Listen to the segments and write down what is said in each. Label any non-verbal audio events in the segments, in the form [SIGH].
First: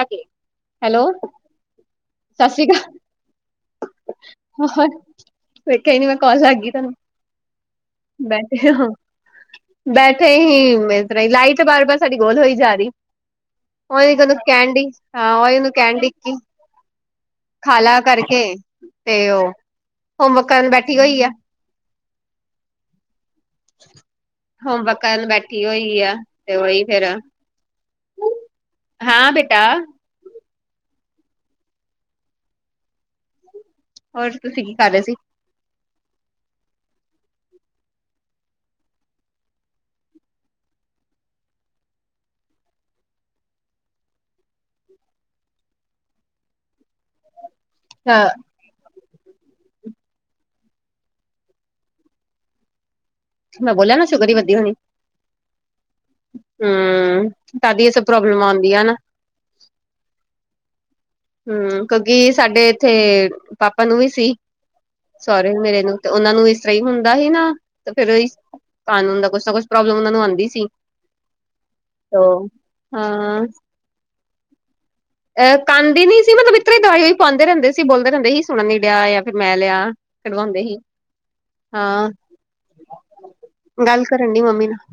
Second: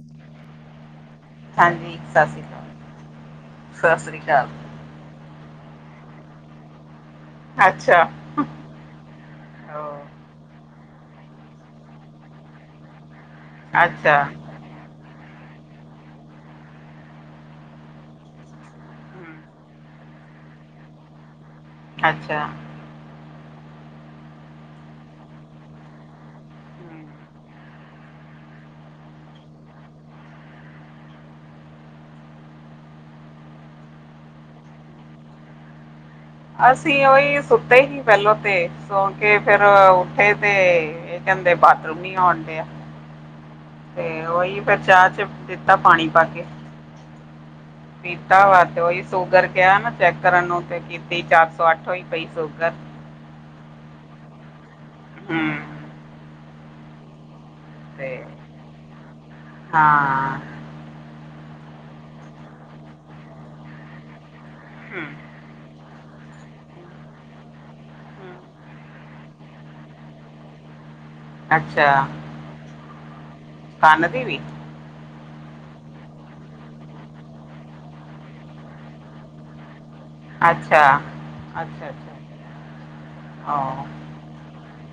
Hello ਹਾਂਜੀ, ਸਸ ਰੀ ਸਤਿ ਸ਼੍ਰੀ ਕਾਲ, ਸਸ ਰੀ ਕਾਲ। ਹਾਏ! ਵੇਖਿਆ ਈ ਨੀ ਮੈਂ, ਕੌਲ ਲੱਗ ਗਈ ਤੁਹਾਨੂੰ। ਅੱਛਾ। ਬੈਠੇ ਹਾਂ ਬੈਠੇ ਹੀ ਇਸ ਤਰ੍ਹਾਂ ਹੀ, ਲਾਈਟ ਬਾਰ- ਬਾਰ ਸਾਡੀ ਗੋਲ ਹੋਈ ਜਾ ਰਹੀ। ਅੱਛਾ ਉਹਨੂੰ ਕਹਿਣ ਡਈ, ਹਾਂ ਓਨੂੰ ਕਹਿਣ ਡਈ ਸੀ, ਖਾਲਾ ਕਰ ਕੇ ਤੇ ਉਹ ਹੋਮਵਰਕ ਕਰਨ ਬੈਠੀ ਹੋਈ ਆ। ਅੱਛਾ। ਹੋਮ ਵਰਕ ਕਰਨ ਬੈਠੀ ਹੋਈ ਆ, ਤੇ ਉਹੀ ਫੇਰ ਹਾਂ ਬੇਟਾ ਹੋਰ ਤੁਸੀਂ ਕੀ ਕਰ ਰਹੇ ਸੀ। ਅਸੀਂ ਓਹੀ ਸੁੱਤੇ ਸੀ ਪਹਿਲੋਂ ਤੇ, ਸੌਂ ਕੇ ਫੇਰ ਉੱਠੇ ਤੇ ਇਹ ਕਹਿੰਦੇ ਬਾਥਰੂਮ ਨੀ ਆਉਣ ਡਿਆ। ਤੇ ਉਹੀ ਫੇਰ ਚਾਹ ਚ ਦਿੱਤਾ, ਪਾਣੀ ਪਾ ਕੇ। ਹਾਂ ਪੀਤਾ ਵਾ, ਤੇ ਉਹੀ ਸ਼ੂਗਰ ਕਿਹਾ ਨਾ ਚੈੱਕ ਕਰਨ ਨੂੰ, ਤੇ ਕੀਤੀ ਚਾਰ ਸੌ ਅੱਠ ਹੋਈ ਪਈ ਸ਼ੂਗਰ। ਮੈਂ ਬੋਲਿਆ ਨਾ, ਸੂਗਰ ਈ ਵੱਧੀ ਹੋਣੀ। ਹੂੰ, ਹੂੰ, ਸਾਡੀ ਇਹ ਸਭ ਤੇ ਪ੍ਰੋਬਲਮ ਆਂਦੀ ਆ ਨਾ। ਹਾਂ। ਹੂੰ, ਕਿਉਂਕਿ ਸਾਡੇ ਇੱਥੇ ਪਾਪਾ ਨੂੰ ਵੀ ਸੀ, ਸੋਰੇ ਨੂੰ ਮੇਰੇ ਨੂੰ। ਤੇ ਉਹਨਾਂ ਨੂੰ ਇਸ ਤਰ੍ਹਾਂ ਹੀ ਹੁੰਦਾ ਸੀ ਨਾ, ਤੇ ਫੇਰ ਉਹੀ। ਖਾਣ ਨੂੰ ਹੁੰਦਾ, ਕੁਛ ਨਾ ਕੁਛ ਪ੍ਰੋਬਲਮ ਉਹਨਾਂ ਨੂੰ ਆਂਦੀ ਸੀ। ਅੱਛਾ, ਉਹ ਹਾਂ ਕੰਨ ਦੀ ਵੀ। ਅਹ ਕੰਨ ਦੀ ਨੀ ਸੀ ਮਤਲਬ ਇਤਰਾਂ ਹੀ ਦਵਾਈਆਂ ਪਾਉਂਦੇ ਰਹਿੰਦੇ ਸੀ, ਬੋਲਦੇ ਰਹਿੰਦੇ ਸੀ, ਸੁਣਨ ਨੀ ਡਿਆ, ਜਾਂ ਫਿਰ ਮੈਂ ਲਿਆ। ਕਢਵਾਉਂਦੇ ਸੀ, ਅੱਛਾ ਅੱਛਾ ਹਾਂ ਅੱਛਾ ਗੱਲ ਕਰਨ ਡਈ ਮੰਮੀ ਨਾਲ।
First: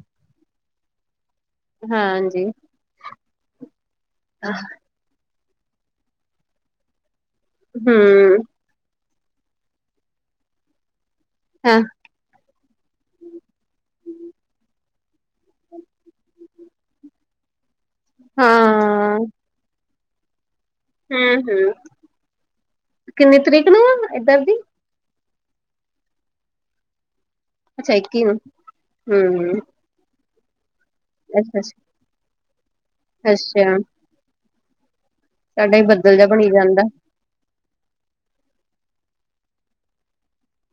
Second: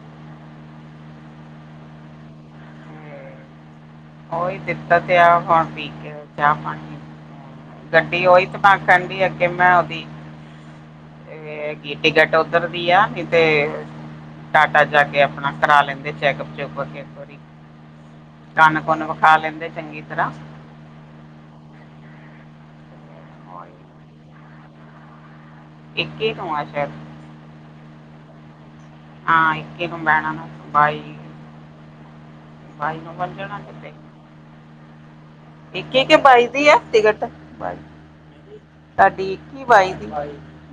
ਹਾਂ ਜੀ। ਤੇ ਉਹੀ ਦਿੱਤਾ ਤੇ ਆ ਹੁਣ ਪੀ ਕੇ ਚਾਹ ਪਾਣੀ, ਗੱਡੀ ਹਮ ਉਹੀ ਤੇ। ਤਾਂ ਕਣ ਦੀ ਅੱਗੇ ਮੈਂ ਉਹਦੀ, ਇਹ ਹਾਂ ਹੈਗੀ। ਟਿਕਟ ਉੱਧਰ ਦੀ ਆ, ਨਹੀਂ ਤੇ ਟਾਟਾ ਜਾ ਕੇ ਆਪਣਾ ਕਰਾ ਲੈਂਦੇ, ਚੈਕਅਪ ਚੁਕਅਪ ਕੇ ਇੱਕ ਵਾਰੀ। ਕੰਨ ਹੂੰ। ਕੁੰਨ ਵਿਖਾ ਲੈਂਦੇ ਚੰਗੀ ਤਰ੍ਹਾਂ। ਹੂੰ-ਹੂੰ, ਕਿੰਨੀ ਤਰੀਕ ਨੂੰ ਉਹੀ। ਐ ਏਧਰ ਦੀ। ਇੱਕੀ ਨੂੰ ਆ ਸ਼ੈਦ। ਅੱਛਾ ਇੱਕੀ ਨੂੰ। ਹਾਂ, ਇੱਕੀ ਨੂੰ ਬੈਨਾ ਨਾ ਬਾਈ। ਅੱਛਾ-ਅੱਛਾ! ਬਾਈ ਨੂੰ ਹੁਣ ਜਾਣਾ ਕਿਤੇ। ਸਾਡਾ ਹੀ ਇੱਕੀ ਬੱਦਲ ਕਿ ਜਿਹਾ ਬਾਈ ਬਣੀ ਦੀ ਐ ਜਾਂਦਾ ਟਿਕਟ, ਬਾਈ। ਤੁਹਾਡੀ, ਇੱਕੀ, ਬਾਈ ਦੀ,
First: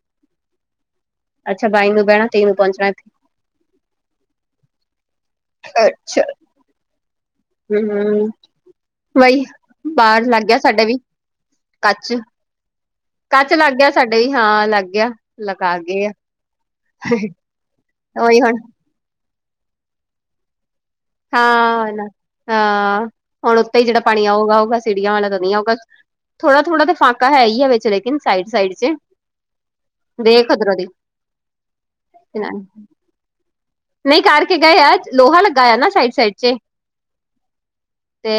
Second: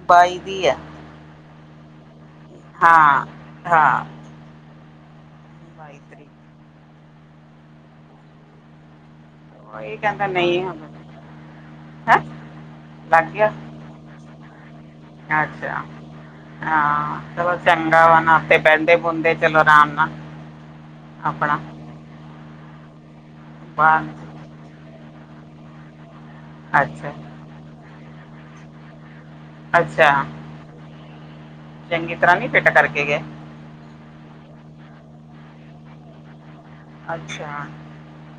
ਬਾਈ ਦੀ ਐ। ਅੱਛਾ, ਬਾਈ ਨੂੰ ਬਹਿਣਾ। ਤੇਈ ਨੂੰ ਪਹੁੰਚਣਾ ਇੱਥੇ ਹਾਂ, ਅ ਹਾਂ। ਬਾਈ ਅੱਛਾ! ਤਰੀਕ ਹੂੰ! ਹੂੰ! ਵਈ। ਉਹ ਇਹ ਬਾਹਰ ਕਹਿੰਦਾ ਲੱਗ ਗਿਆ ਨਹੀਂ ਸਾਡੇ ਵੀ, ਕੱਚ। ਹੈ ਕੱਚ ਲੱਗ ਗਿਆ ਸਾਡੇ ਹੀ, ਹਾਂ, ਲੱਗ ਗਿਆ, ਲਗਾ ਅੱਛਾ ਗਏ ਐ। ਹਾਂ! ਚਲੋ ਚੰਗਾ ਵਾ ਨਾ, ਹੁਣ ਆਪੇ ਬਹਿੰਦੇ ਬੂੰਦੇ, ਚਲੋ ਆਰਾਮ ਨਾਲ। ਆਪਣਾ ਹਾਂ! ਐ ਨਾ ਹਾਂ! ਹੁਣ ਉਤੇ ਹੀ ਜਿਹੜਾ ਪਾਣੀ ਬਾਹਰ ਆਊਗਾ ਆਊਗਾ, ਸੀੜੀਆਂ ਵਾਲਾ ਤਾਂ ਨੀ ਆਊਗਾ। ਥੋੜਾ - ਥੋੜਾ ਤਾਂ ਅੱਛਾ ਫਾਕਾ ਹੈ ਹੀ ਐ ਵਿਚ, ਲੇਕਿਨ ਸਾਈਡ ਸਾਈਡ ਚ ਅੱਛਾ ਦੇਖ ਓਧਰੋ ਦੀ, ਏਨਾਂ ਨੂੰ ਠੀਕ ਐ ਨਹੀਂ ਕਰਕੇ ਗਏ ਅਜ, ਲੋਹਾ ਲੱਗਾ ਆ ਨਾ ਸਾਈਡ ਸਾਈਡ ਚ। ਅੱਛਾ। ਤੇ।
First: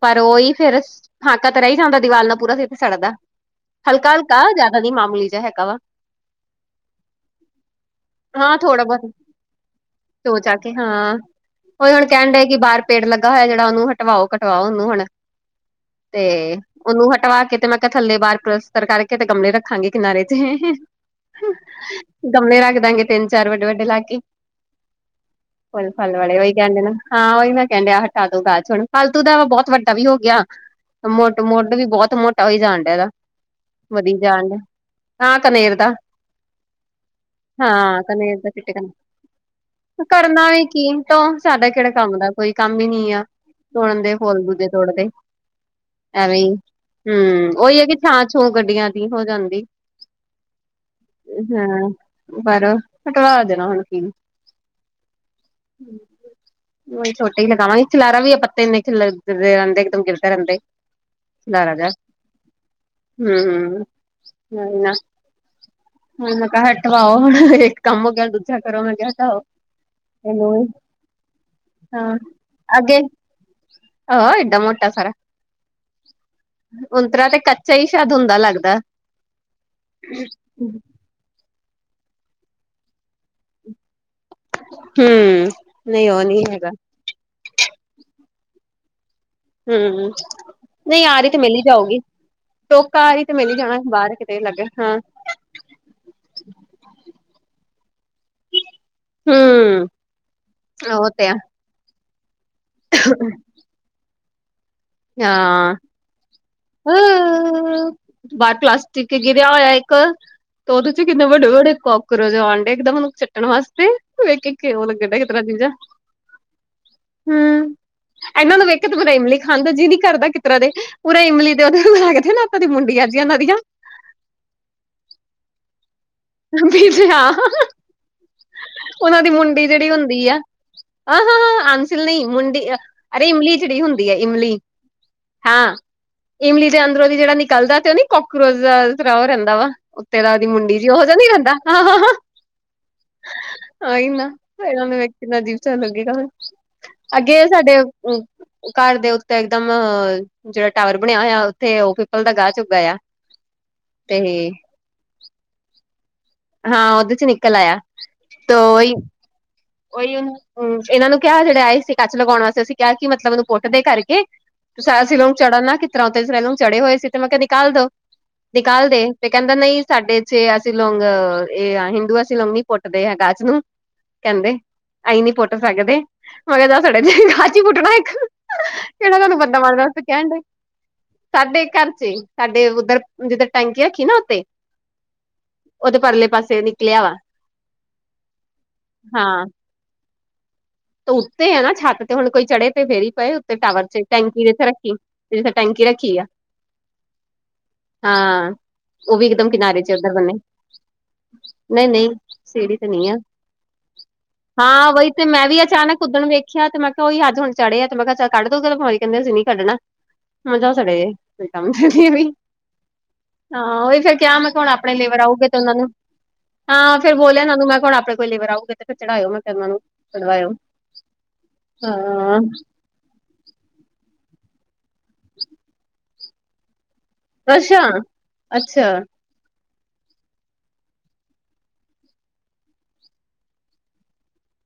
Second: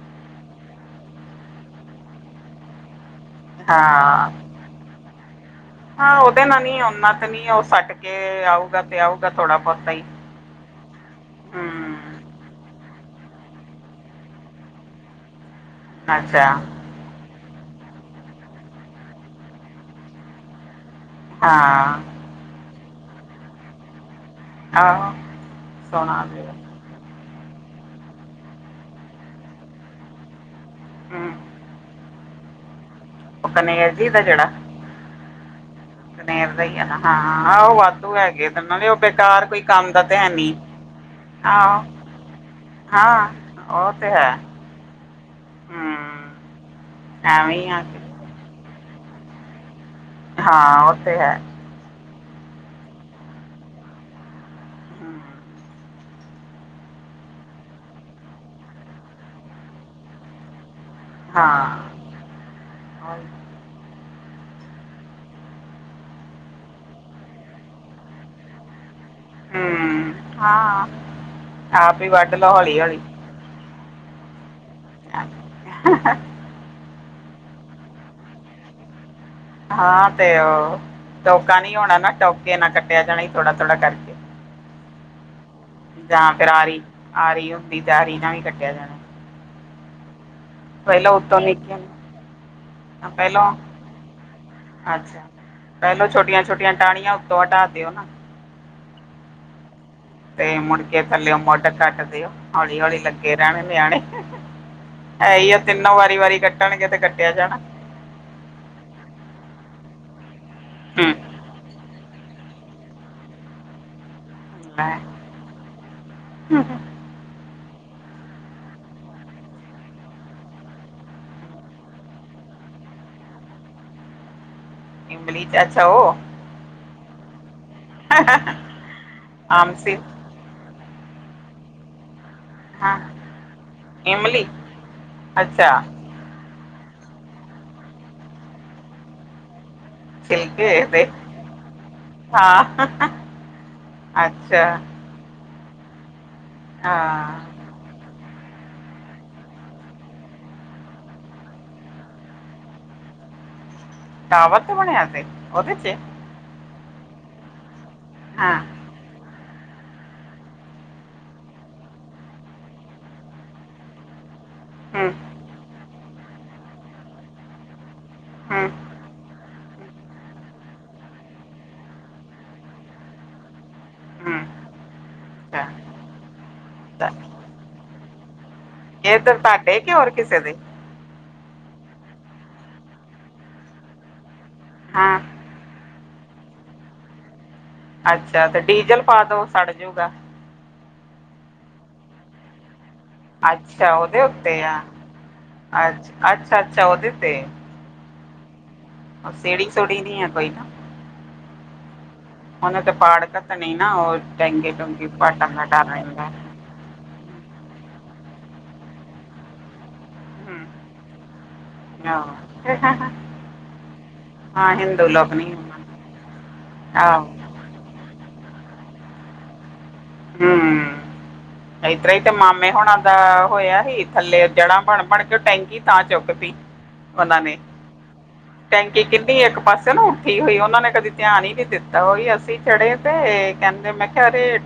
ਪਰ, ਉਹੀ ਫਿਰ ਹਾਕਾ ਤਾਂ ਰਹਿ ਹੀ ਜਾਂਦਾ ਦੀਵਾਲ ਨਾਲ, ਪੂਰਾ ਸਿਰ ਫਿਰ ਸੜਦਾ। ਹਲਕਾ - ਹਾਂ ਹਲਕਾ, ਜਿਆਦਾ ਨੀ, ਮਾਮੂਲੀ ਜਿਯਾ ਹੈਗਾ ਵਾ। ਹਾਂ! ਉਹਦੇ ਨਾ ਨੀ, ਓਹਨਾਂ ਤੇ ਨੀ, ਉਹ ਸੱਟ ਕੇ ਆਊਗਾ ਤੇ ਆਊਗਾ ਥੋੜਾ ਬਹੁਤਾ ਹੀ। ਦੋ ਜਾ ਕੇ, ਹਾਂ। ਔ ਹੂੰ ਜੇੜਾ ਕਹਿ ਡਏ ਕੇ ਬਾਹਰ ਪੇੜ ਲੱਗਾ ਹੋਇਆ, ਜਿਹੜਾ ਉਹਨੂੰ ਹਟਵਾਓ ਕਟਵਾਓ, ਉਹਨੂੰ ਹੁਣ। ਤੇ ਅੱਛਾ ਏ ਉਹਨੂੰ ਹਟਵਾ ਕੇ ਤੇ, ਮੈਂ ਕਿਹਾ ਥੱਲੇ ਬਾਹਾਰ ਪਲਤਸਰ ਕਰਕੇ, ਤੇ ਗਮਲੇ ਰੱਖਾਂਗੇ ਕਿਨਾਰੇ ਤੇ, ਹੂੰ! ਹੂੰ! ਹਾਂ ਆ ਗਮਲੇ ਰੱਖ ਦਾਂਗੇ ਤਿੰਨ ਚਾਰ ਵੱਡੇ-ਵੱਡੇ ਲਾਕੇ, ਆਹੋ ਫੁੱਲ ਸੋਹਣਾ ਫਲ ਆ ਵਾਲੇ ਜਾਏਗਾ। ਹੋਈ ਕਹਿਦੇ ਨਾ। ਹਾਂ! ਉਹੀ ਮੈਂ ਕਹਿੰਨ ਡਿਆ ਹਟਾ ਦੋ ਗਾਚ ਹੁਣ, ਫਾਲਤੂ ਦਾ ਐਵੇਂ ਬਹੁਤ ਵੱਡਾ ਵੀ ਹੋ ਗਿਆ। ਮੁੱਢ ਹੂੰ ਮੁੱਢ ਵੀ ਬਹੁਤ ਮੋਟਾ ਹੋਈ ਜਾਣ ਡਿਆ, ਇਹਦਾ। ਉਹ ਕਨੇਰ ਜੀ ਵਧੀ ਦਾ ਜੇੜਾ। ਜਾਣ ਡਿਆ ਹਾਂ ਕਨੇਰ ਦਾ ਕਨੇਰ ਦਾ ਹੀ ਹੈ ਨਾ। ਹਾਂ, ਉਹ ਵਾਧੂ ਕਨੇਰ ਹੈਗੇ ਦਾ ਤੇ, ਚਿੱਟੇ ਨਾਲੇ ਉਹ ਕਨੇਰ ਬੇਕਾਰ ਕੋਈ, ਕੰਮ ਦਾ ਤੇ ਹੈ ਕਰਨਾ ਨਹੀਂ ਵੀ ਕੀ ਓਹ ਤੋਂ, ਸਾਡਾ ਆਹੋ ਕਿਹੜਾ ਕੰਮ ਦਾ, ਕੋਈ ਕੰਮ ਹੀ ਨੀ ਐ। ਹਾਂ ਉਹ ਤੋੜਨ ਤੇ ਦੇ, ਹੈ ਫੁੱਲ ਦੂਜੇ ਤੋੜਦੇ। ਹੂੰ ਐਵੇਂ ਹੀ ਹੂੰ! ਐਵੇਂ ਹੀ ਉਹੀ ਆ ਹੈ, ਕਿ ਛਾਂ ਛੂੰ ਗੱਡਿਆਂ ਦੀ, ਹੋ ਜਾਂਦੀ। ਹਾਂ ਉਹ ਤੇ ਹੈ ਅ ਹਾ! ਬਾਹਰੋਂ ਹਟਵਾ ਦੇਣਾ ਹੁਣ। ਹੂ ਹੂੰ, ਓਹ ਛੋਟੇ ਹੀ ਲਗਾਵਾਂ ਗੇ, ਖਿਲਾਰਾ ਵੀ ਆ ਪੱਤੇ ਇੰਨੇ ਖਿਲਰ ਰਹਿੰਦੇ, ਇੱਕ ਦਮ ਗਿਰਦੇ ਰਹਿੰਦੇ। ਹਾਂ ਖਿਲਾਰਾ ਜੇਹਾ, ਹੂੰ! ਹੂੰ! ਹਾ! ਨਾ! ਹੁਣ ਤਾਂ ਹਟਵਾਓ, ਇੱਕ ਕੰਮ ਹੋ ਗਿਆ, ਹੁਣ ਦੂਜਾ। ਝੱਟ ਕਰੋ ਮੈ ਕਹਿ ਤਾਂ ਔ, ਹੂੰ ਹੈਲੋ, ਹਾਂ ਆਪ ਹੀ ਹਾਂ! ਵੱਢ ਲਓ ਹੌਲੀ ਅੱਗੇ? ਹੌਲੀ ਆਹ! ਏਡਾ ਮੋਟਾ ਸਾਰਾ। ਉੰਤਰਾ ਤੇ ਕੱਚਾ ਹੀ ਸ਼ਾਇਦ ਹੁੰਦਾ ਲੱਗਦਾ। ਹਾਂ! ਤੇ ਉਹ ਟੋਕਾ ਨੀ ਹੋਣਾ ਨਾ, ਟੋਕੇ ਨਾਲ ਕੱਟਿਆ ਜਾਣਾ ਇ, ਥੋੜਾ ਥੋੜਾ ਕਰਕੇ। ਹੂੰ! ਜਾਂ ਫਿਰ ਆਰੀ- ਆਰੀ ਹੁੰਦੀ, ਤੇ ਆਰੀ ਨਾਲ ਵੀ ਕੱਟਿਆ ਜਾਣਾ। ਹੂੰ ਹੂ ਨਹੀਂ! ਪਹਿਲਾਂ ਆਰੀ ਤੇ ਉੱਤੋਂ ਮਿਲ ਹੀ ਜਾਊਗੀ, ਨਿੱਕੀਆਂ ਟੋਕਾ ਆਰੀ ਤੇ ਮਿਲ ਪਹਿਲਾਂ ਹੀ ਜਾਣਾ ਬਾਹਰ ਕਿਤੇ ਲਾਗੇ, ਹੂੰ! ਪਹਿਲੋ ਛੋਟਿਆਂ ਛੋਟਿਆਂ ਟਾਹਣਿਆਂ, ਉਤੋਂ ਹਟਾ ਦਿਓ ਨਾਂ ਹੂ ਤੇ ਮੁੜਕੇ ਥੱਲਿਓ ਮੂਡ ਕਾਟ ਦਿਓ, ਹੌਲੀ ਹੌਲੀ ਲੱਗੇ ਰਹਿਣੇ ਨਿਆਣੇ ਹੈ ਹੀ, ਔ ਹਾਂ ਤਿੰਨੋ ਵਾਰੀ ਵਾਰੀ ਕੱਟਣਗੇ, ਅ ਤੇ ਕੱਟਿਆ ਜਾਣਾ ਏ। ਬਾਹਰ ਪਲਾਸਟਿਕ ਗਿਰਿਆ ਹੋਇਆ ਇੱਕ, ਤੇ ਉਹਦੇ ਚ ਹੂੰ ਕਿੰਨੇ ਵੱਡੇ ਵੱਡੇ ਕੋਕਰੋਚ ਕੋਕਰੋਚ ਆਉਣ ਡੇ, ਇੱਕਦਮ ਚੱਟਣ ਵਾਸਤੇ, ਵੇਖੀ ਉਹ ਲੈ ਲੱਗੇ ਗਾ ਤੇਰਾ ਜੀਜਾ, ਹੂ, ਇਹਨਾਂ ਨੂੰ ਵੇਖ ਕੇ, ਤੇ ਮੇਰਾ ਇਮਲੀ ਖਾਂਦੇ ਜੀ ਨੀ ਕਰਦਾ ਕਿਸ ਤਰ੍ਹਾਂ ਦੇ ਪੂਰਾ ਇਮਲੀ ਦੇ ਉਹਦੇ ਲੱਗਦੇ ਨਾ ਤਾਂ ਦੀ ਮੁੰਡੀਆਂ ਜੀ ਉਹਨਾਂ ਦੀਆਂ ਗਲ਼ੀ ਚੱ ਅੱਛਾ ਉਹ ਜੀ ਜੀ ਹਾਂ ਉਹਨਾਂ ਦੀ ਮੁੰਡੀ ਆਮ ਜਿਹੜੀ ਸੀ ਹੁੰਦੀ ਆ ਆਹ ਹਾਂ ਹਾਂ ਆਸੀਂਲ ਨਹੀਂ ਮੁੰਡੀ ਹਾਂ ਅਰੇ ਇਮਲੀ ਜਿਹੜੀ ਹੁੰਦੀ ਹੈ ਇਮਲੀ ਅੱਛਾ ਹਾਂ ਇਮਲੀ ਦੇ ਅੰਦਰੋਂਦੀ ਜਿਹੜਾ ਨਿਕਲਦਾ ਤੇ ਉਹ ਨੀ ਕਾਕਰੋਚ ਦੀ ਤਰਾਂ ਉਹ ਰਹਿੰਦਾ ਵਾ ਉੱਤੇੇ ਦਾ ਉਹਦੀ ਮੁੰਡੀ ਛਿਲਕੇ ਨੀ ਦੇ ਖਦਾਹੀ ਹਾਂ ਨਾ ਅੱਛਾ [UNINTELLIGIBLE] ਕਿੰਨਾ ਅਜੀਬ ਜਾ ਲੱਗੇਗਾ ਹੁਣ ਹਾਂ ਅੱਗੇ ਸਾਡੇ ਘਰ ਦੇ ਉੱਤੇ ਇੱਕਦਮ ਜਿਹੜਾ ਟਾਵਰ ਬਣਿਆ ਹੋਇਆ ਉੱਥੇ ਉਹ ਪੀਪਲ ਦਾ ਘਾਸ ਉਗ ਆਇਆ ਦਾਅਵਤ ਬਣਿਆ ਫਿਰ ਉਹਦੇ 'ਚ ਹਾਂ! ਉਹਦੇ 'ਚ ਨਿਕਲ ਆਇਆ। ਹਾਂ ਤੋਂ ਉਹੀ, ਉਹੀ ਉਹਨੂੰ, ਹੂੰ! ਇਹਨਾਂ ਨੂੰ ਕਿਹਾ ਜਿਹੜੇ ਆਏ ਸੀ ਕੱਚ ਲਗਾਉਣ ਵਾਸਤੇ, ਅਸੀਂ ਕਿਹਾ ਕਿ ਮਤਲਬ ਉਹਨੂੰ ਪੁੱਠ ਦੇ ਕਰਕੇ, ਸ ਹੂੰ ਅਸੀ ਲੋਗ ਚੜਨ ਨਾ ਕਿਤ ਤਰ੍ਹਾਂ ਉਤੇ ਸਿਰੇ ਨੂੰ ਚੜੇ ਹੋਏ ਸੀ। ਤੇ ਮੈਂ ਕਿਹਾ ਨਿਕਾਲ ਦੋ। ਹੂੰ ਨਿਕਾਲਦੇ ਤੇ ਕਹਿੰਦਾ ਨਹੀਂ ਸਾਡੇ ਚੇ ਅਸੀਂ ਲੌਂਗ ਇਹ ਆ ਹਿੰਦੂ ਅਸਲਮ ਪੁੱਟਦੇ ਆ ਗਾਛ ਨੂੰ ਹੂੰ ਕਹਿੰਦੇ ਅਸੀਂ ਨੀ ਪੁੱਟ ਅੱਛਾ ਸਕਦੇ ਮੈਂ ਕਿਹਾ ਦਸ ਤਾਂ ਤੁਹਾਡੇ ਖਾ ਪੁੱਟਣਾ ਇੱਕ ਕਿਹੜਾ ਇਹ ਤਾਂ ਤੁਹਾਨੂੰ ਬੰਦਾ ਮਾਰਨ ਤੁਹਾਡੇ ਕਿ ਵਾਸਤੇ ਹੋਰ ਕਹਿਣ ਡੇ ਕਿਸੇ ਦੇ ਸਾਡੇ ਘਰ ਚ ਸਾਡੇ ਉੱਧਰ ਜਿੱਧਰ ਟੈਂਕੀ ਰੱਖੀ ਨਾ ਉੱਥੇ ਹਾਂ ਉਹ ਤੇ ਪਰਲੇ ਪਾਸੇ ਨਿਕਲਿਆ ਵਾ ਅੱਛਾ ਤੇ ਡੀਜ਼ਲ ਪਾ ਦੋ ਸੜ ਜੂਗਾ ਉਸਤੇ ਆਂ ਨਾ ਛੱਤ ਤੇ ਹੁਣ ਕੋਈ ਚੜ੍ਹੇ ਤੇ ਫਿਰ ਹੀ ਉੱਥੇ ਟਾਵਰ ਅੱਛਾ ਚ ਉਹਦੇ ਟੈਂਕੀ ਵੀ ਉੱਤੇ ਜਿਥੇ ਆ ਰੱਖੀ ਤੇ ਜਿੱਥੇ ਟੈਂਕੀ ਅੱਛ ਰੱਖੀ ਆ ਅੱਛਾ ਅੱਛਾ ਉਹਦੇ ਤੇ ਹਾਂ ਉਹ ਵੀ ਇਕ ਦਮ ਸੀੜੀ ਕਿਨਾਰੇ ਚ ਸੂੜੀ ਉੱਧਰ ਨਹੀਂ ਆ ਬਨੇ ਨਹੀਂ ਨਹੀਂ ਸੀੜੀ ਉਹਨੇ ਤੇ ਨਹੀਂ ਆ ਪਾੜ ਘੱਤਣੇ ਨਾ ਉਹ ਟੈਂਕੀ ਹਾਂ ਟੂਂਕੀ ਵਹੀ ਤੇ ਪਾਟ ਮੈਂ ਵੀ ਅਚਾਨਕ ਕੁੱਦਣ ਵੇਖ ਆਖਿਆ ਤੇ ਮੈਂ ਕਿਹਾ ਉਹੀ ਅੱਜ ਹੁਣ ਚੜਿਆ ਆ ਤੇ ਮੈਂ ਕਿਹਾ ਚ ਕੱ ਦਊਗਾ ਕਹਿੰਦੇ ਅਸੀਂ ਕੱਢਣਾ ਮਾਂ ਉਹ ਹਮ ਸੜੇ ਮੇਂ ਕੰਮ ਕਰਦੀ ਪਈ ਸੀ [UNINTELLIGIBLE] ਹਾਂ ਉਹੀ ਫਿਰ ਕਿਆ ਮੈਂ ਹੁਣ ਹਾਂ ਆਪਣੇ ਹਿੰਦੂ ਲੇਵਰ ਲੋਕ ਆਊਗੇ ਨਹੀਂ ਤੇ ਉਹਨਾਂ ਨੂੰ ਹਾਂ ਫਿਰ ਆਹੋ ਬੋਲਿਆ ਉਹਨਾਂ ਨੂੰ ਮੈਂ ਹੁਣ ਆਪਣੇ ਕੋਈ ਲੇਬਰ ਆਊਗੀ ਤੇ ਫਿਰ ਚੜਾਇਓ ਮੈਂ ਕਿਹਾ ਉਹਨਾਂ ਨੂੰ ਚੜਵਾਇਓ ਇਸ ਤਰਾਂ ਹੀ ਤੇ ਹਾਂ ਮਾਮੇ ਹੁਣ ਦਾ ਹੋਇਆ ਸੀ ਥੱਲੇ ਜੜ੍ਹਾਂ ਬਣ ਬਣ ਕੇ ਟੈਂਕੀ ਉਤਾਂ ਚੁੱਕ ਤੀ ਉਹਨਾਂ ਨੇ ਅੱਛਾ ਅੱਛਾ ਟੈਂਕੀ ਕੀ ਇੱਕ ਪਾਸੇ ਨਾ ਉੱਠੀ ਹੋਈ ਉਹਨਾ ਨੇ ਕਦੇ ਧਿਆਨ ਹੀ ਨੀ ਦਿੱਤਾ ਉਹੀ ਅਸੀਂ ਚੜੇ ਤੇ ਕਹਿੰਦੇ ਮੈਂ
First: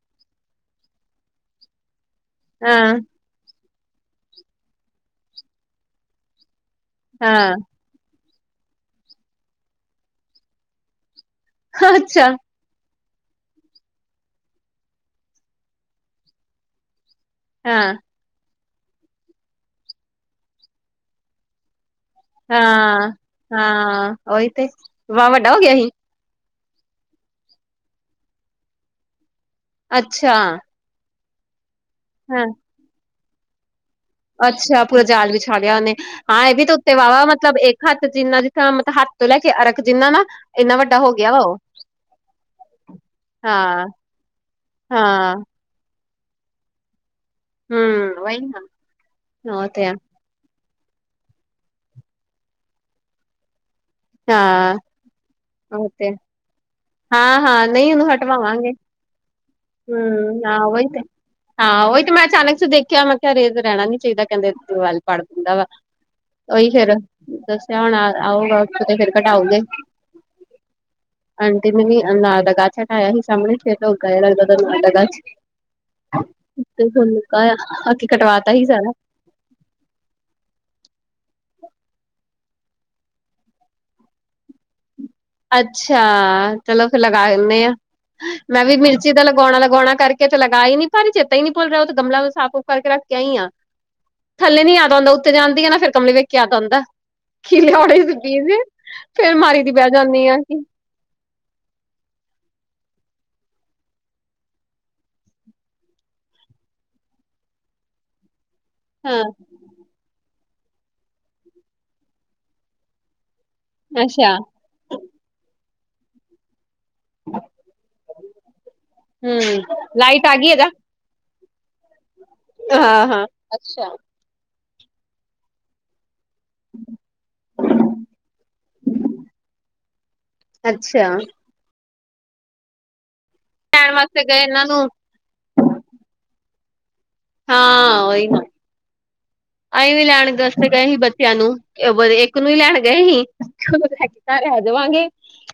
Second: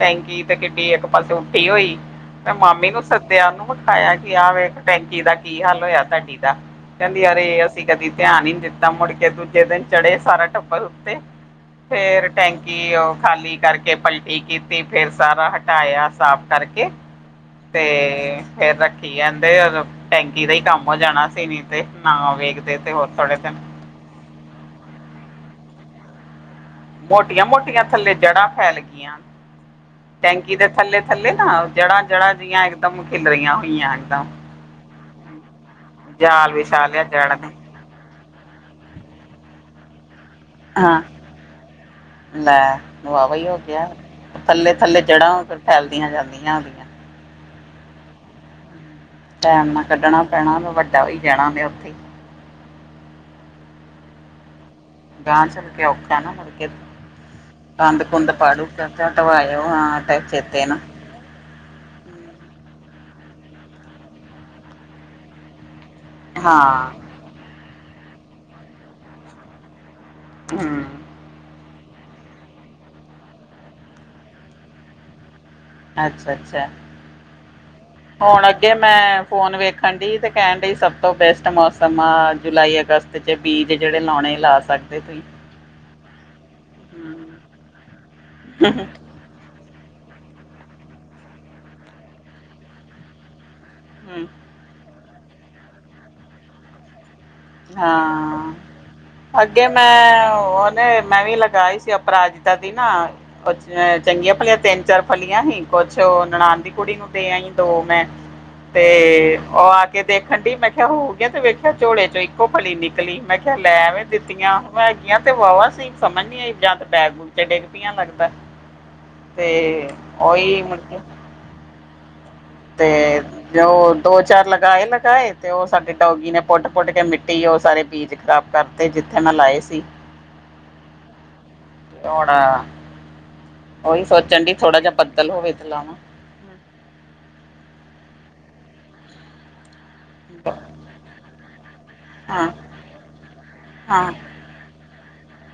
ਟੈਂਕੀ ਤੇ ਕਿੱਡੀ ਇੱਕ ਪਾਸੇ ਉੱਠੀ ਹੋਈ ਤੇ ਮਾਮੀ ਹਾਂ ਨੂੰ ਸਦਿਆ ਸਦਿਆ ਉਹਨੂੰ ਵਿਖਾਇਆ ਕਿ ਆਹ ਵੇਖ ਟੈਂਕੀ ਦਾ ਕੀ ਹਾਲ ਹੋਇਆ ਤੁਹਾਡੀ ਦਾ ਕਹਿੰਦੀ ਅਰੇ ਹਾਂ ਅਸੀਂ ਕਦੀ ਧਿਆਨ ਹੀ ਨਹੀਂ ਦਿੱਤਾ ਮੁੜ ਕੇ ਦੂਜੇ ਦਿਨ ਚੜ੍ਹੇ ਸਾਰਾ ਟੱਬਰ ਉੱਤੇ ਅੱਛਾ ਫਿਰ ਟੈਂਕੀ ਕਿ ਉਹ ਖਾਲੀ ਕਰਕੇ ਪਲਟੀ ਕੀਤੀ ਫਿਰ ਸਾਰਾ ਹਟਾਇਆ ਸਾਫ਼ ਕਰਕੇ ਤੇ ਹਾਂ ਫਿਰ ਰੱਖੀ ਜਾਂਦੇ ਟੈਂਕੀ ਦਾ ਹੀ ਕੰਮ ਹੋ ਜਾਣਾ ਸੀ ਨਹੀਂ ਨਾ ਵੇਖਦੇ ਤੇ ਹੋਰ ਹਾਂ ਥੋੜ੍ਹੇ ਦਿਨ ਹਾਂ ਉਹੀ ਤੇ ਵਾਵਾ ਵੱਡਾ ਹੋ ਗਿਆ ਸੀ ਮੋਟੀਆਂ ਮੋਟੀਆਂ ਥੱਲੇ ਜੜ੍ਹਾਂ ਫੈਲ ਗਈਆਂ ਅੱਛਾ ਟੈਂਕੀ ਦੇ ਥੱਲੇ ਥੱਲੇ ਨਾ ਜੜ੍ਹਾਂ ਜੜ੍ਹਾਂ ਹਾਂ ਜਿਹੀਆਂ ਇਕਦਮ ਖਿਲ ਰਹੀਆਂ ਹੋਈਆਂ। ਇੱਕਦਮ ਅੱਛਾ ਪੂਰਾ ਜਾਲ ਵਿ ਛਾ ਲਿਆ ਉਹਨੇ ਹਾਂ ਜਾਲ ਇਹ ਵੀ ਤੇ ਵਿਛਾ ਉੱਤੇ ਲਿਆ ਵਾਹ ਵਾ ਜੜ ਨੇ ਮਤਲਬ ਇੱਕ।। ਹੱਥ ਜਿੰਨਾ ਜਿੱਥਾਂ ਮਤਲਬ ਹੱਥ ਤੋਂ ਲੈ ਕੇ ਅਰਖ ਜਿੰਨਾ ਨਾ ਇੰਨਾ ਵੱਡਾ ਹੋ ਗਿਆ ਵਾ ਉਹ। ਮੈਂ ਵਾਹਵਾ ਹੀ ਹੋ ਗਿਆ ਹਾਂ ਥੱਲੇ- ਥੱਲੇ ਹਾਂ ਜੜਾ। ਫੈਲਦੀਆਂ ਜਾਂਦੀਆਂਦੀਆਂ ਹੋ ਗਈ ਆ। ਹਮ ਵਹੀ ਨਾ ਉਹ ਟੈਮ ਨਾਲ ਤੇ ਆ ਕੱਢਣਾ ਪੈਣਾ ਵੱਡਾ ਹੋ ਜਾਣਾ ਆਪੇ। ਹਾਂ। ਡਾਂਸ ਛੱਡ ਕੇ ਉਹ ਤੇ ਔਖਾ ਨਾ ਮੋਰ ਕੇ। ਹਾਂ-ਹਾਂ ਨਹੀਂ ਕੰਦ ਉਹਨੂੰ -ਕੁੰਦ ਪਾੜੂ ਹਟਵਾਵਾਂਗੇ ਚਰਚਾ ਧਵਾਇਓ ਆ ਹੂੰ ਹਾਂ ਚੇਤੇ ਨਾ। ਉਹੀ ਹਾਂ ਉਹੀ ਤੇ ਮੈਂ ਅਚਾਨਕ ਚ ਦੇਖਿਆ ਮੈਂ ਕਿਹਾ ਰੇਜਰ ਰਹਿਣਾ ਨੀ ਚਾਹੀਦਾ ਕਹਿੰਦੇ ਦੀਵਾਲ ਪੜ ਦਿੰਦਾ ਵਾ। ਉਹੀ ਹਾਂ ਫਿਰ ਦੱਸਿਆ ਹੁਣ ਆਊਗਾ ਉੱਥੋਂ ਤੇ ਫਿਰ ਘਟਾਓਗੇ। ਹੂ,,, ਆਂਟੀ ਨੇ ਵੀ ਅਨਾਜ ਦਾ ਗੜ ਹਟਾਇਆ ਸੀ ਸਾਹਮਣੇ ਫਿਰ [UNINTELLIGIBLE] ਅੱਛਾ ਅੱਛਾ ਤੇ ਫੁੱਲ ਉੱਗਿਆ ਹੋਇਆ ਬਾਕੀ ਕਟਵਾ ਹੁਣ ਦਿੱਤਾ ਸੀ ਅੱਗੇ ਸਾਰਾ। ਮੈਂ ਫੋਨ ਵੇਖਣ ਦੀ ਤੇ ਕਹਿਣ ਸਭ ਤੋਂ ਬੈਸਟ ਮੌਸਮ ਆ ਜੁਲਾਈ ਅਗਸਤ ਚ ਬੀਜ ਜਿਹੜੇ ਲਾਉਣੇ ਲਾਸਟ। ਪੜਦੇ ਕਈ ਅੱਛਾ ਚਲੋ ਫਿਰ ਲਗਾ ਲਦੇ ਹਾਂ ਮੈਂ ਵੀ ਮਿਲ। ਇਸ ਚੀਜ਼ ਦਾ ਲਗਾਉਣਾ ਲਗਾਉਣਾ ਕਰਕੇ ਤੇ ਲਗਾ ਹੀ ਨਹੀਂ ਪਰ ਹੀ ਚੇਤਾ ਹੀ ਨੀ ਭੁੱਲ ਰਿਹਾ ਉਹ ਤੇ ਗਮਲਾ ਸਾਫ਼ ਸੂਫ ਕਰਕੇ ਰੱਖ ਕੇ ਆਈ ਹਾਂ। ਹੂ,,, ਥਲੇ ਨਹੀਂ ਯਾਦ ਆਉਂਦਾ ਉੱਤੇ ਜਾਂਦੀ ਨਾ ਫਿਰ ਗਮਲੇ ਵੇਖ ਕੇ ਆ ਜਾਂਦਾ ਖਿਲਾਉਣੇ ਦੇ ਬੀ ਹਾਂ ਵੇ ਫਿਰ ਮਾਰੀ ਅੱਗੇ ਦੀ ਬੈਲ ਉਹਨੇ ਮੈਂ ਵੀ ਲਗਾਈ ਸੀ ਅਪਰਾਜਤਾ ਦੀ ਨਾ। ਕੁਛ ਚੰਗੀਆਂ ਫਲੀਆਂ ਤਿੰਨ ਚਾਰ ਫਲੀਆਂ ਹੀ ਕੁਛ ਨਨਾਨ ਦੀ ਕੁੜੀ ਨੂੰ ਦੇ ਆਈ ਹੀ ਦੋ ਮੈਂ। [INAUDIBLE] ਤੇ ਹਾਂ ਉਹ ਆ ਕੇ ਦੇਖਣ ਡੀ ਮੈਂ ਕਿਹਾ ਹੋ ਗਿਆ ਤੇ ਵੇਖਿਆ ਝੋਲੇ ਚੋਂ ਇੱਕੋ ਫਲੀ ਨਿਕਲੀ। ਮੈਂ ਕਿਹਾ ਲੈਵੇਂ ਅੱਛਾ ਦਿੱਤੀਆਂ ਮੈ ਆਂ ਤੇ ਵਾਹਵਾ ਸੀ ਸਮਝ ਨੀ ਜਦ। ਪੈਪ ਤੇ ਡਿੱਗ ਪੀਆਂ ਮਰਦਾ ਹੂੰ ਤੇ ਲਾਈਟ ਆ ਗਈ ਉਹੀ ਇਹਦਾ ਮਤਲਬ। ਹਾਂ ਹਾਂ ਤੇ ਅੱਛਾ ਉਹ ਦੋ ਚਾਰ ਲਗਾਏ ਲਗਾਏ ਤੇ ਉਹ ਸਾਡੇ ਡੌਗੀ ਨੇ। ਪੁੱਟ -ਪੁੱਟ ਕੇ ਮਿੱਟੀ ਉਹ ਸਾਰੇ ਬੀਜ ਖ਼ਰਾਬ ਕਰਤੇ ਜਿੱਥੇ ਮੈਂ ਲਾਏ ਸੀ। ਅੱਛਾ ਤੋਣ ਲੈਣ ਉਹੀ ਵਾਸਤੇ ਗਏ ਸੋਚਣ ਡੀ ਇਹਨਾਂ ਥੋੜਾ ਨੂੰ ਜਿਹਾ ਬੱਦਲ ਹੋਵੇ ਲਾਵਾਂ। ਹਾਂ ਉਹੀ ਨਾ ਅਸੀਂ ਵੀ ਲੈਣ ਦੱਸ ਗਏ ਸੀ ਬੱਚਿਆਂ ਨੂੰ। ਇੱਕ ਨੂੰ ਹਾਂ, ਹੀ ਲੈਣ ਗਏ ਸੀ ਹਾਂ, ਐਕਸਟਰਾ ਲੈ ਜਾਵਾਂਗੇ।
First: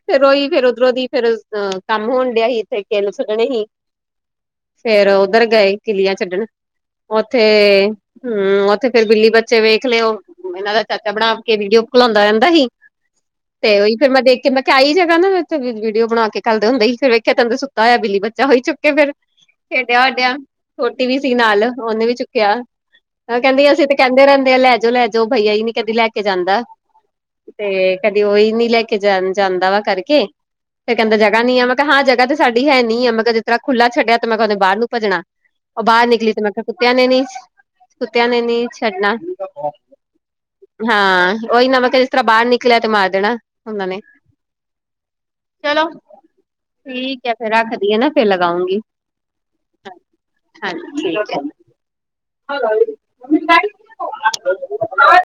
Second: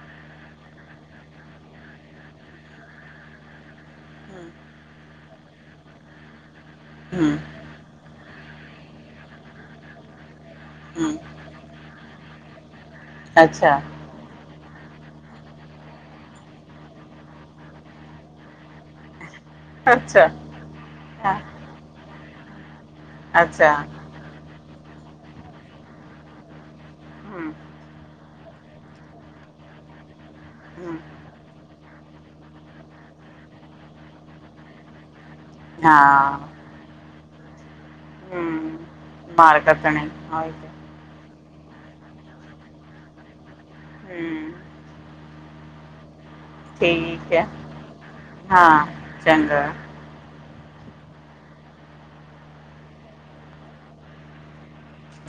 ਫਿਰ ਉਹੀ ਫਿਰ ਉਧਰੋਂ ਦੀ ਫਿਰ ਕੰਮ ਹੋਣ ਕਿਸੇ ਨੂੰ ਸਦਨੇ ਸੀ। ਫਿਰ ਉੱਧਰ ਗਏ ਕਿੱਲੀਆਂ ਛੱਡਣ। ਹੂੰ, ਉੱਥੇ ਹੂ ਉੱਥੇ ਫਿਰ ਬਿੱਲੀ ਬੱਚੇ ਵੇਖ ਲਿਓ ਇਹਨਾਂ ਦਾ ਚਾਚਾ ਹੂੰ, ਬਣਾ। ਵੀਡੀਓ ਖੁਲਾਉਂਦਾ ਰਹਿੰਦਾ ਸੀ ਤੇ ਅੱਛਾ, ਉਹੀ। ਫਿਰ ਦੇਖ ਮੈਂ ਕਿਹਾ ਆਈ ਜਗਾ ਨਾ ਵੀਡੀਓ ਬਣਾ ਕੇ ਕੁਲ ਦੇ ਹੁੰਦੇ ਸੀ ਫਿਰ ਵੇਖਿਆ ਤੈਨੂੰ ਸੁੱਤਾ ਹੋਇ ਬਿੱਲੀ ਬੱਚਾ ਹੋਈ ਚੁੱਕੇ ਫਿਰ। ਖੇਡਿਆ ਅੱਛਾ, ਵਡਿਆ ਛੋਟੀ ਵੀ ਸੀ ਹਾਂ, ਨਾਲ ਉਹਨੇ ਵੀ ਚੁੱਕਿਆ ਉਹ ਕਹਿੰਦੀ ਅੱਛਾ, ਅਸੀਂ ਤੇ। ਕਹਿੰਦੇ ਰਹਿੰਦੇ ਆ ਲੈ ਜਾਓ ਲੈ ਜਾਓ ਭਈਆ ਨੀ ਕਹਿੰਦੀ ਲੈ ਕੇ ਜਾਂਦਾ ਹੂੰ, ਤੇ। ਕਦੇ ਉਹੀ ਨੀ ਲੈ ਕੇ ਜਾਂਦਾ ਵਾ ਕਰਕੇ ਫਿਰ ਹੂੰ, ਕਹਿੰਦਾ। ਨੀ ਆ ਮੈਂ ਕਿਹਾ ਹਾਂ ਜਗ੍ਹਾ ਤੇ ਸਾਡੀ ਹੈ ਨੀ ਮੈਂ ਜਿਸਰ੍ਹਾਂ ਖੁੱਲਾ ਛੱਡਿਆ ਤਾਂ ਮੈਂ ਕਿਹਾ ਉਹੇ ਬਾਹਰ ਨੂੰ ਭਜਣਾ ਉਹ ਬਾਹਰ ਨਿਕਲ। ਹਾਂ, ਮਤਲ ਕੁੱਤਿਆਂ ਨੇ ਨੀ ਕੁੱਤਿਆਂ ਨੇ ਨੀ ਹੂੰ, ਛੱਡਣਾ। ਮਾਰ ਕੱਟਣੇ, ਉਹੀ ਤੇ, ਹਾਂ ਉਹੀ ਨਾ ਮੈਂ ਕਿਹਾ ਜਿਸ ਤਰ੍ਹਾਂ ਬਾਹਰ ਨਿਕਲਿਆ ਤੇ ਮਾਰ ਦੇਣਾ ਉਹਨਾਂ ਨੇ। ਹੂੰ, ਚਲੋ ਠੀਕ ਹੈ ਫਿਰ ਰੱਖ ਦੀਏ ਨਾ ਫਿਰ ਹਾਂ, ਲਗਾਉਂਗੀ। ਚੰਗਾ। ਹਾਂਜੀ। ਠੀਕ ਹੈ।